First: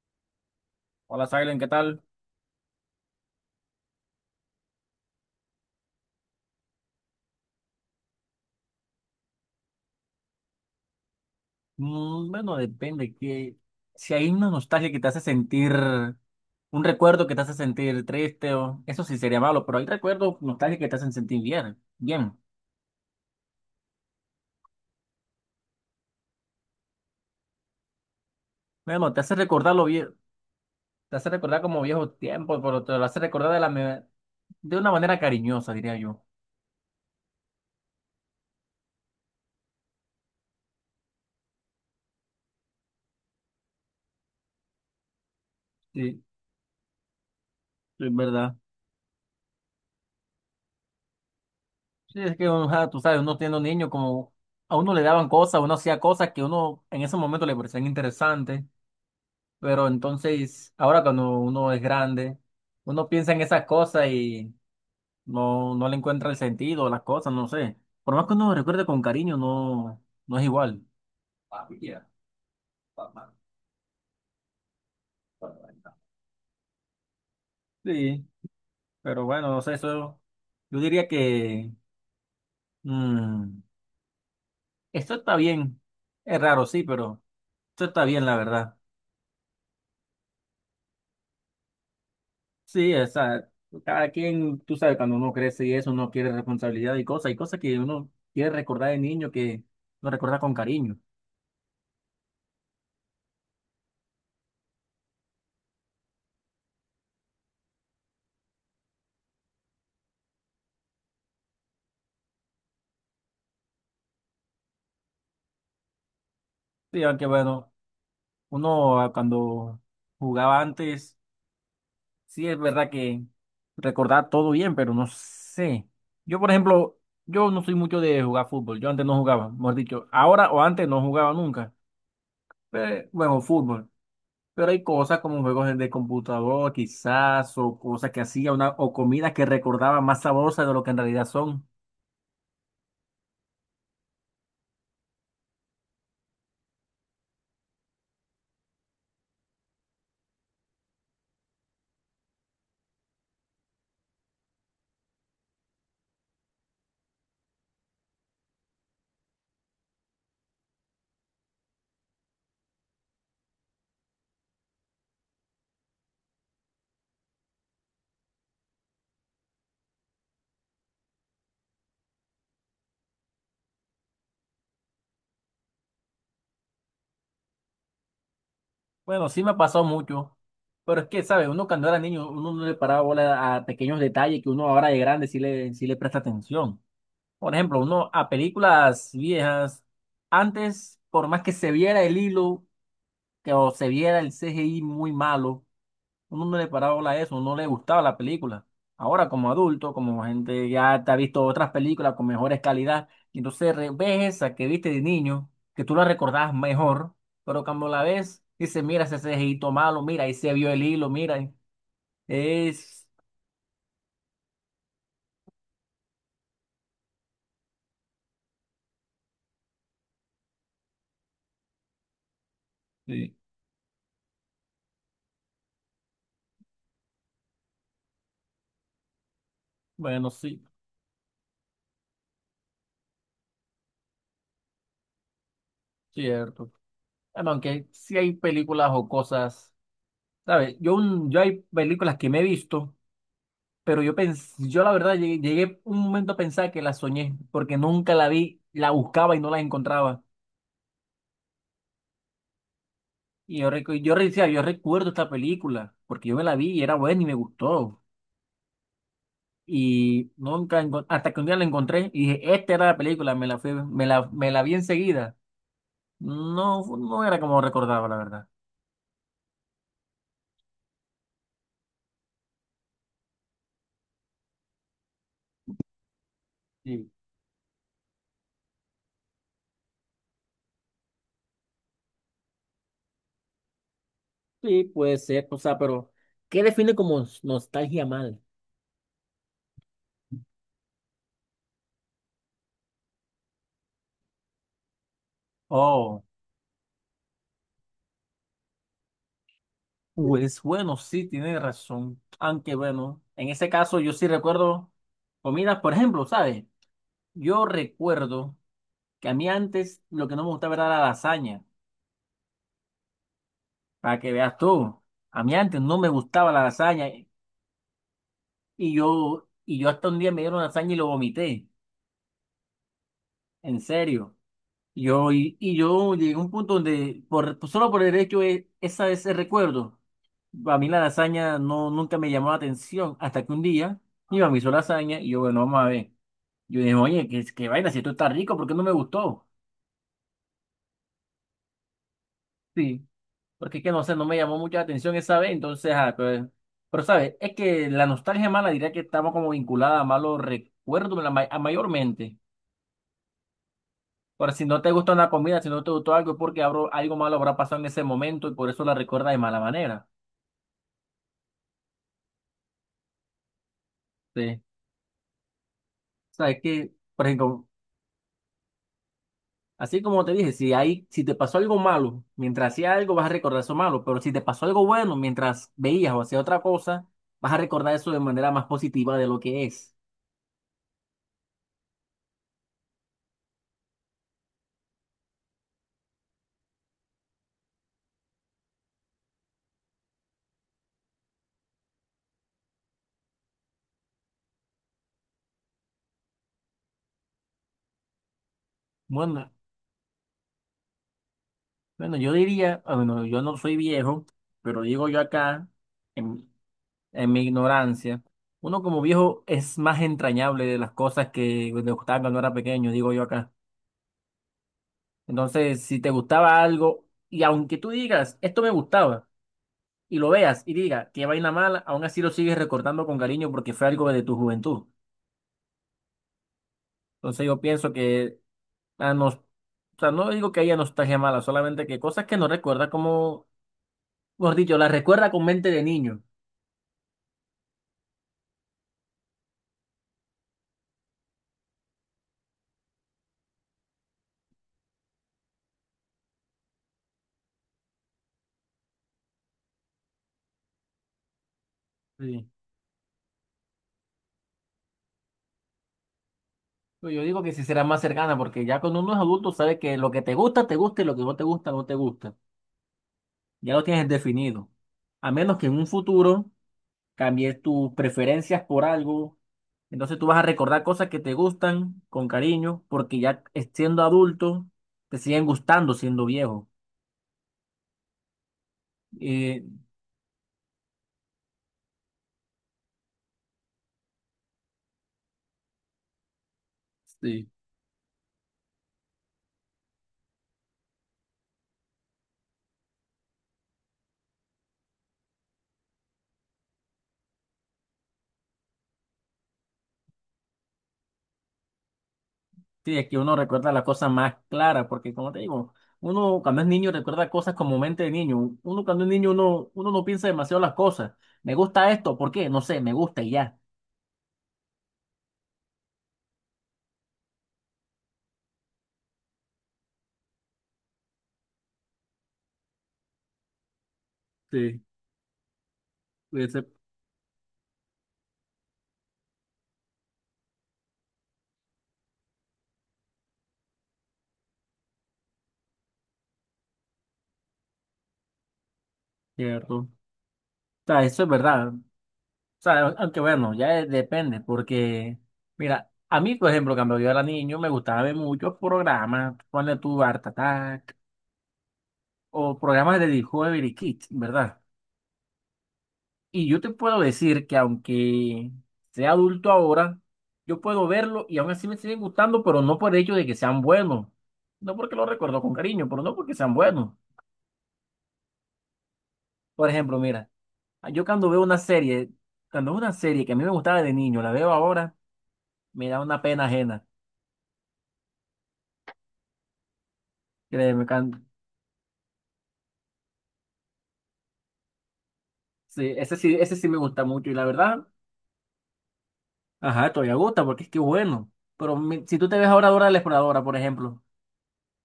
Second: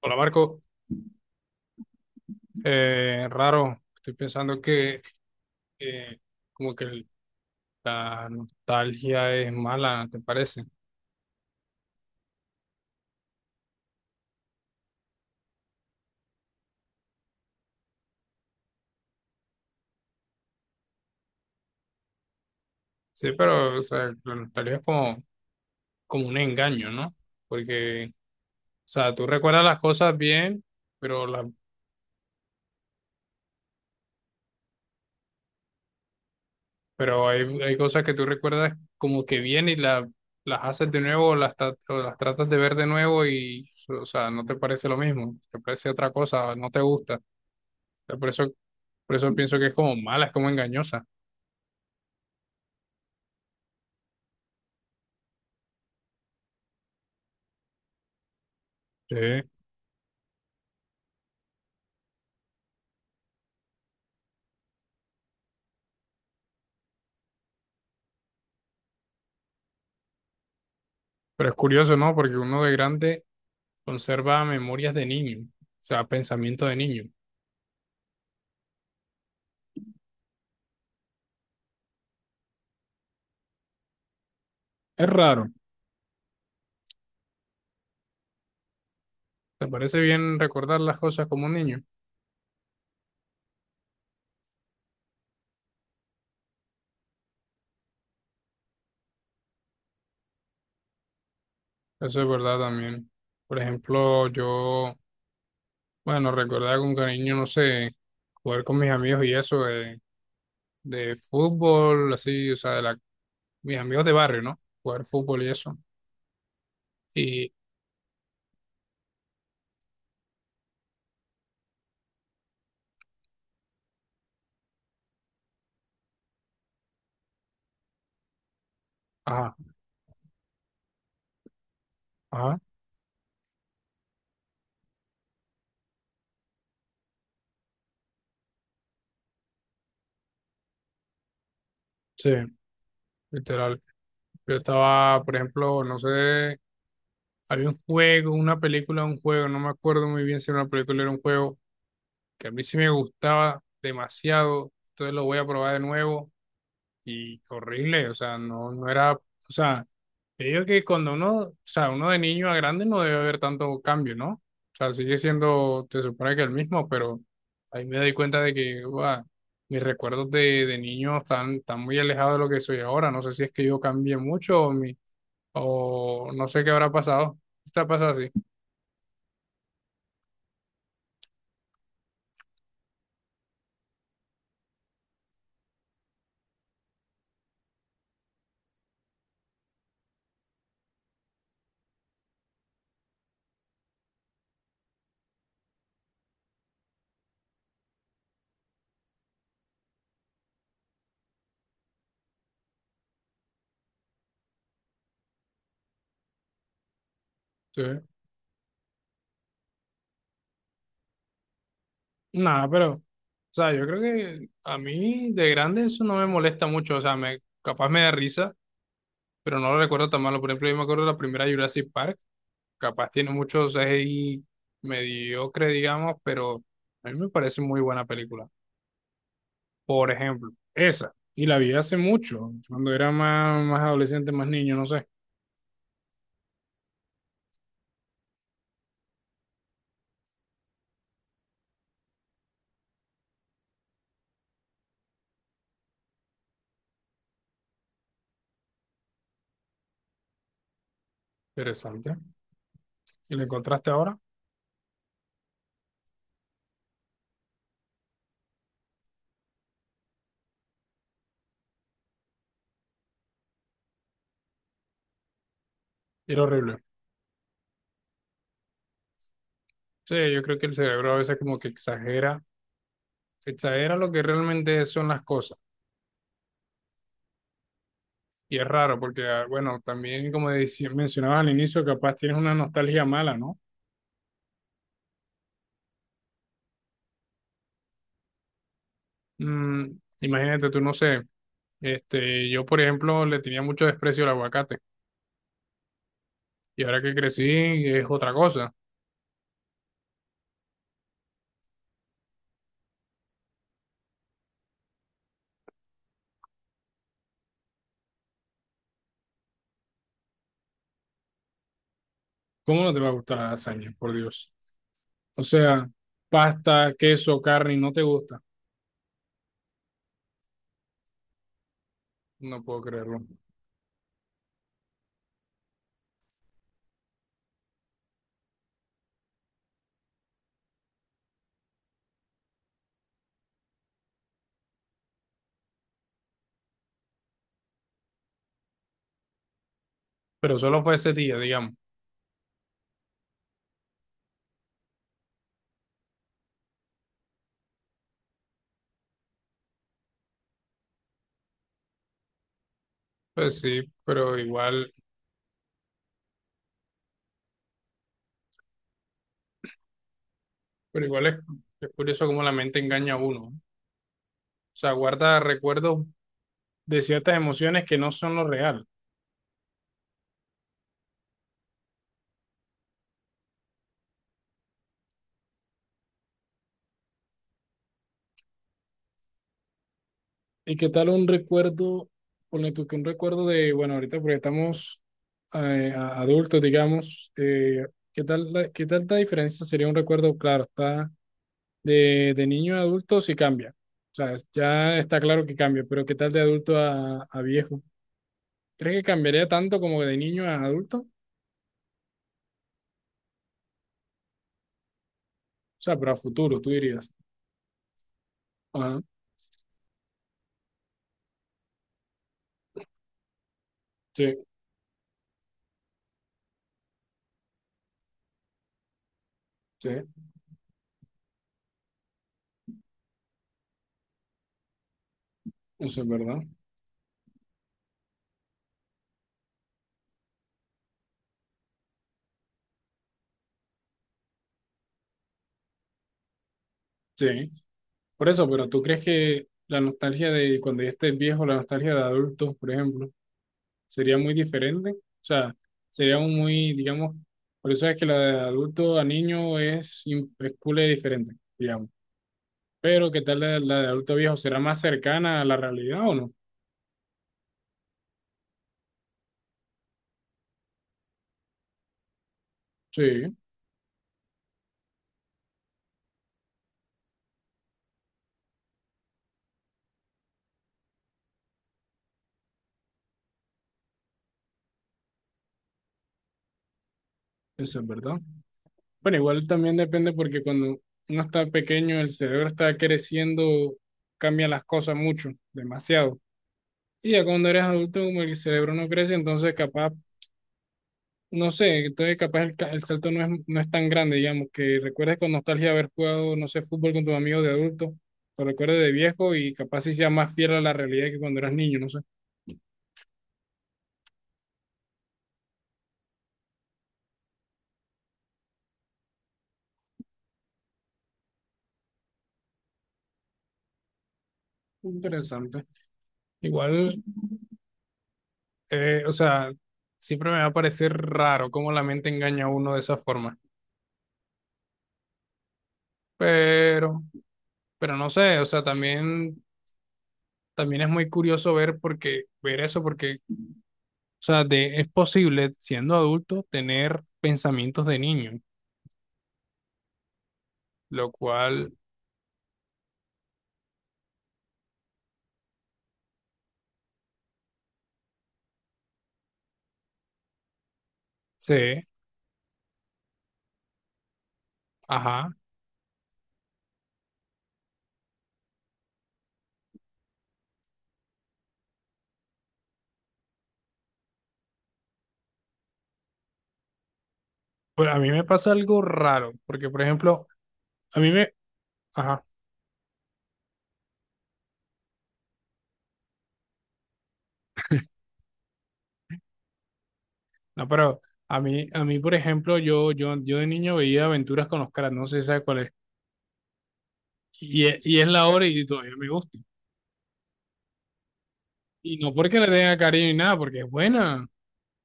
Hola, Marco. Hola, Silent, ¿qué tal? Raro, estoy pensando que eh, como que la nostalgia es mala, ¿te parece? Bueno, depende que si hay una nostalgia que te hace sentir, un recuerdo que te hace sentir triste, o eso sí sería malo, pero hay recuerdos nostálgicos que te hacen sentir bien, bien. Sí, pero o sea, la nostalgia es como un engaño, ¿no? Porque, o Bueno, sea, tú recuerdas las cosas bien. te pero, hace la, recordar como viejos tiempos, pero te lo hace recordar de una manera cariñosa, diría yo. pero hay cosas que tú recuerdas como que bien y las haces de nuevo, o las tratas de ver de nuevo y, o sea, no te parece lo mismo, te parece otra Sí, cosa, no te gusta. O es sea, por eso, verdad. por eso pienso que es como mala, es como engañosa. Sí, es que uno, tú sabes, uno siendo niño como a uno le daban cosas, uno hacía cosas que uno en ese momento le parecían interesantes. Sí. Pero entonces, ahora cuando uno es grande, uno piensa en esas cosas y no le encuentra el sentido a las cosas, no sé. Por más que uno recuerde con cariño, no, no es igual. Pero es curioso, ¿no? Porque uno de grande conserva memorias de niño, o sea, pensamiento de niño. Sí, pero bueno, no sé, eso. Yo diría que mm, Es esto está raro. bien. Es raro, sí, pero esto está bien, la verdad. ¿Te parece bien recordar las cosas como un niño? Sí, esa, cada quien, tú sabes, cuando uno crece y eso, uno quiere responsabilidad y cosas que uno quiere recordar de niño que lo recuerda con cariño. Eso es verdad también. Por ejemplo, yo, bueno, recordaba con cariño, no sé, jugar con mis amigos y eso de fútbol, así, o sea, mis amigos de barrio, ¿no? Jugar fútbol y eso. Sí, aunque Y, bueno, uno, cuando jugaba antes, sí es verdad que recordaba todo bien, pero no sé. Yo, por ejemplo, yo no soy mucho de jugar fútbol, yo antes no jugaba, ajá, mejor dicho, ahora o antes no jugaba nunca, ajá, pero bueno, fútbol. Pero hay cosas como juegos de computador, quizás, o cosas que hacía una, o comidas que recordaba más sabrosas de lo que en realidad son. sí, literal. Yo estaba, por ejemplo, no sé. Había un juego, una película, un juego, no me acuerdo muy bien si era una película o era un juego, que a mí sí me gustaba demasiado, entonces lo voy a probar de nuevo y horrible, o sea, no era, o sea, yo digo que cuando uno, o sea, uno de niño a grande no debe haber tanto cambio, ¿no? O sea, sigue siendo, te supone que el mismo, pero ahí me doy cuenta de que, uah, mis recuerdos de niño están muy alejados de lo que soy ahora, no sé si es que yo cambié mucho o o no sé qué habrá pasado, está pasado así. Bueno, sí me ha pasado mucho, pero es que, ¿sabes? Uno cuando era niño, uno no le paraba bola a pequeños detalles que uno ahora de grande sí le presta atención. Por ejemplo, uno a películas viejas, antes, por más que se viera el hilo que, o se viera el CGI muy malo, uno no le paraba bola a eso, uno le gustaba la película. Ahora, como adulto, como gente ya te ha visto otras películas con mejores calidad, y entonces ves esa que viste de niño, que tú la recordabas mejor, pero Sí. cuando la ves, dices, mira ese cejito malo, mira, ahí se vio el hilo, mira. Nada, pero, o Es. sea, yo creo que a mí de grande eso no me molesta mucho, o sea, capaz me da risa, pero no lo recuerdo tan malo. Por ejemplo, yo me acuerdo de la primera Jurassic Park, capaz tiene Sí, muchos CGI mediocre, digamos, pero a mí me parece muy buena película. Por bueno, ejemplo, sí, esa, y la vi hace mucho, cuando era más, más adolescente, más niño, no sé. cierto. Bueno, aunque sí hay películas o cosas, ¿sabes? Yo hay películas que me he visto. Pero yo la verdad llegué un momento a pensar que la soñé, porque nunca la vi, la buscaba y no la encontraba. Interesante. ¿Y la Y yo, encontraste recu- yo ahora? re- decía, yo recuerdo esta película, porque yo me la vi y era buena y me gustó. Y nunca, hasta que un día la encontré y dije, esta era la película, me la fui, me la vi enseguida. Era horrible. No, no era como recordaba, la verdad. Sí, yo creo que el cerebro a veces como que exagera lo que realmente son las cosas. Sí, Y es raro porque, ah, bueno, también como mencionabas al inicio, capaz tienes una nostalgia mala, ¿no? sí, puede ser, o sea, pero ¿qué define como nostalgia mal? Mm, Imagínate, tú no sé, este, yo por ejemplo le tenía mucho desprecio al aguacate Oh. y ahora que crecí es otra cosa. Pues bueno, sí, tiene razón. Aunque bueno, en ese caso yo sí recuerdo comidas, por ejemplo, ¿sabes? Yo recuerdo que a mí antes lo que no me gustaba era la lasaña, ¿Cómo no te va a gustar la lasaña, por para que Dios? veas tú. O A mí antes sea, no me gustaba la pasta, lasaña queso, carne, y no te gusta. y yo hasta un día me dieron lasaña y lo vomité, No puedo creerlo. en serio. Yo, y yo llegué a un punto donde, por, pues, solo por el hecho de esa, ese recuerdo, a mí la lasaña no, nunca me llamó la atención, hasta que un día mi mamá hizo lasaña y yo, bueno, vamos a ver. Yo dije, oye, qué vaina, si esto está rico, ¿por qué no me gustó? Pero solo fue ese día, digamos. Sí, porque es que no sé, no me llamó mucha atención esa vez, entonces, ah, pues, pero sabes, es que la nostalgia mala diría que estamos como vinculada a malos recuerdos a mayormente. Pues sí, pero Por si no igual, te gusta una comida, si no te gustó algo, es porque algo malo habrá pasado en ese momento y por eso la recuerda de mala manera. pero igual es curioso cómo la mente engaña a uno, ¿no? O Sí. sea, guarda recuerdos O sea, es que, de por ciertas ejemplo, emociones que no son lo real. así como te dije, si hay, si te pasó algo malo, mientras hacía algo vas a recordar eso malo, pero si te pasó algo bueno mientras veías o hacías otra cosa, vas a recordar eso de manera más positiva de lo que es. ¿Y qué tal un recuerdo, ponle tú que un recuerdo de, bueno, ahorita porque estamos adultos, digamos, ¿qué tal, qué tal la diferencia sería un recuerdo, claro, está de niño a adulto sí cambia, o sea, ya está claro que cambia, pero ¿qué tal de adulto a viejo? ¿Crees que cambiaría Bueno, tanto como de niño a adulto? O bueno, yo diría, ah, bueno, yo no soy viejo, pero digo yo acá, sea, pero a en, futuro, tú dirías. en mi ignorancia, uno Ajá, como viejo es más entrañable de las cosas que le gustaban cuando era pequeño, digo yo acá. sí, Entonces, si te gustaba algo, y aunque tú digas, esto me gustaba, sí, y lo veas y diga, qué vaina mala, aún así lo sigues recordando con cariño porque fue algo de tu juventud. eso es verdad. Entonces yo pienso que o sea, no digo que haya nostalgia mala, solamente que cosas que no recuerda como, mejor dicho, las recuerda con mente de niño. Sí, por eso, pero ¿tú crees que la nostalgia de cuando ya estés viejo, la nostalgia de adultos, por ejemplo, sería muy diferente? O sea, sería un muy, digamos, por eso es que la de adulto a niño es cool y diferente, digamos. Sí. Pero ¿qué tal la de adulto a viejo? ¿Será más cercana a la realidad o no? Pues yo digo que sí será más cercana porque ya cuando uno es adulto sabe que lo que te gusta y lo que no te gusta, no te gusta. Sí, Ya lo tienes definido. A menos que en un futuro cambies tus preferencias por algo. Entonces tú vas a recordar cosas que te gustan con cariño, porque siendo adulto te siguen gustando siendo viejo. eso es verdad. Bueno, igual Eh, también depende porque cuando uno está pequeño, el cerebro está creciendo, cambia las cosas mucho, demasiado. Y ya Sí. cuando eres adulto, como el cerebro no crece, entonces capaz no sé, entonces capaz el salto no es tan grande, digamos, que recuerdes con nostalgia haber jugado, no sé, fútbol con tus amigos de adulto, lo recuerdes de viejo y capaz sí sea más fiel a la realidad que cuando eras niño, no sé. Sí, es que uno recuerda las cosas más claras, porque como te digo, uno cuando es niño recuerda cosas como mente de niño. Uno cuando es niño uno no piensa demasiado las cosas. Me gusta esto, ¿por qué? No sé, me gusta y ya. Interesante. Igual, o sea, siempre me va a parecer raro cómo la mente engaña a uno de esa forma, Sí, puede ser. pero, pero no sé, o sea, también es muy curioso ver porque, ver eso, porque, o sea, es posible, siendo adulto, tener pensamientos de niño, Cierto. O sea, lo eso es verdad. cual... O sea, aunque bueno, depende, porque, mira, a mí, por ejemplo, cuando yo era niño, me gustaba ver muchos programas, ponle tu Art Attack, Sí. o programas de Discovery Kids, ¿verdad? Ajá. Y yo te puedo decir que aunque sea adulto ahora, yo puedo verlo y aún así me siguen gustando, pero no por el hecho de que sean buenos, no porque lo recuerdo con cariño, pero no porque sean buenos. Bueno, a mí me pasa algo raro, porque Por por ejemplo, ejemplo, mira, a yo mí cuando me, veo una serie, ajá, cuando veo una serie que a mí me gustaba de niño, la veo ahora, me da una pena ajena. no, Créeme, pero a mí por ejemplo, yo de niño veía Aventuras con los caras, no sé si sabes cuál es, sí, ese sí me gusta mucho y la verdad, y es la hora y todavía me gusta. ajá, todavía gusta porque es que es bueno. Pero Y mi- no si tú porque te le ves ahora tenga Dora de la cariño ni nada, Exploradora, por porque es ejemplo, buena.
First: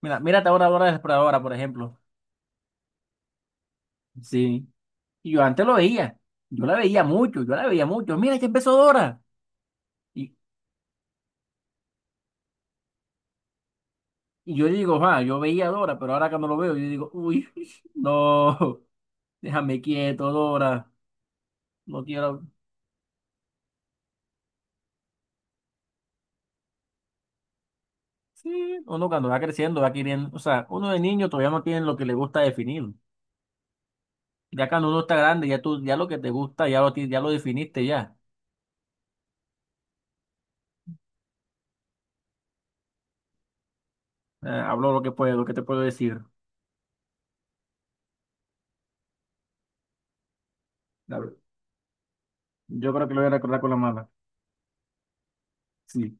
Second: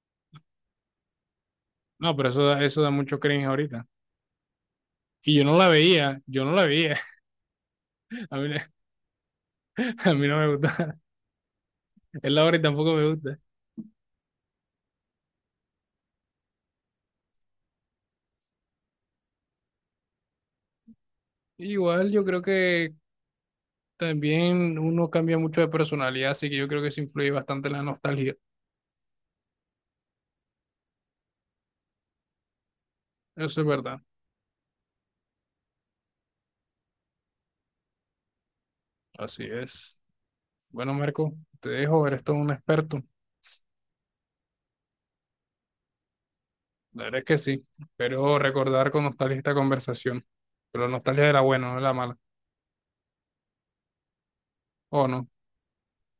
mira, mírate ahora Dora de la Exploradora, por ejemplo. No, pero eso da mucho cringe ahorita. Sí, y Y yo yo no antes la lo veía, veía, yo no la veía. Yo la veía mucho. Mira, ya empezó Dora. A mí Y, no me gusta. Es la hora y tampoco me gusta. y yo digo, ah, yo veía a Dora, pero ahora cuando lo veo, yo digo, uy, no, déjame quieto, Dora, no Igual yo creo quiero. que también uno cambia mucho de personalidad, así que yo creo que eso influye bastante en la nostalgia. Sí, uno cuando va creciendo va queriendo, o sea, uno de niño todavía no tiene lo que le gusta definir. Eso es verdad. Ya cuando uno está grande, ya tú, ya lo que te gusta, ya lo definiste ya. Así es. Bueno, Marco, te dejo, eres todo un experto. Hablo lo que puedo, lo que te puedo decir. La verdad es que sí. Espero recordar con nostalgia esta conversación. Pero La- nostalgia de ver- la buena, no de la mala. Yo creo que lo voy a recordar con la mala. ¿O no? Sí.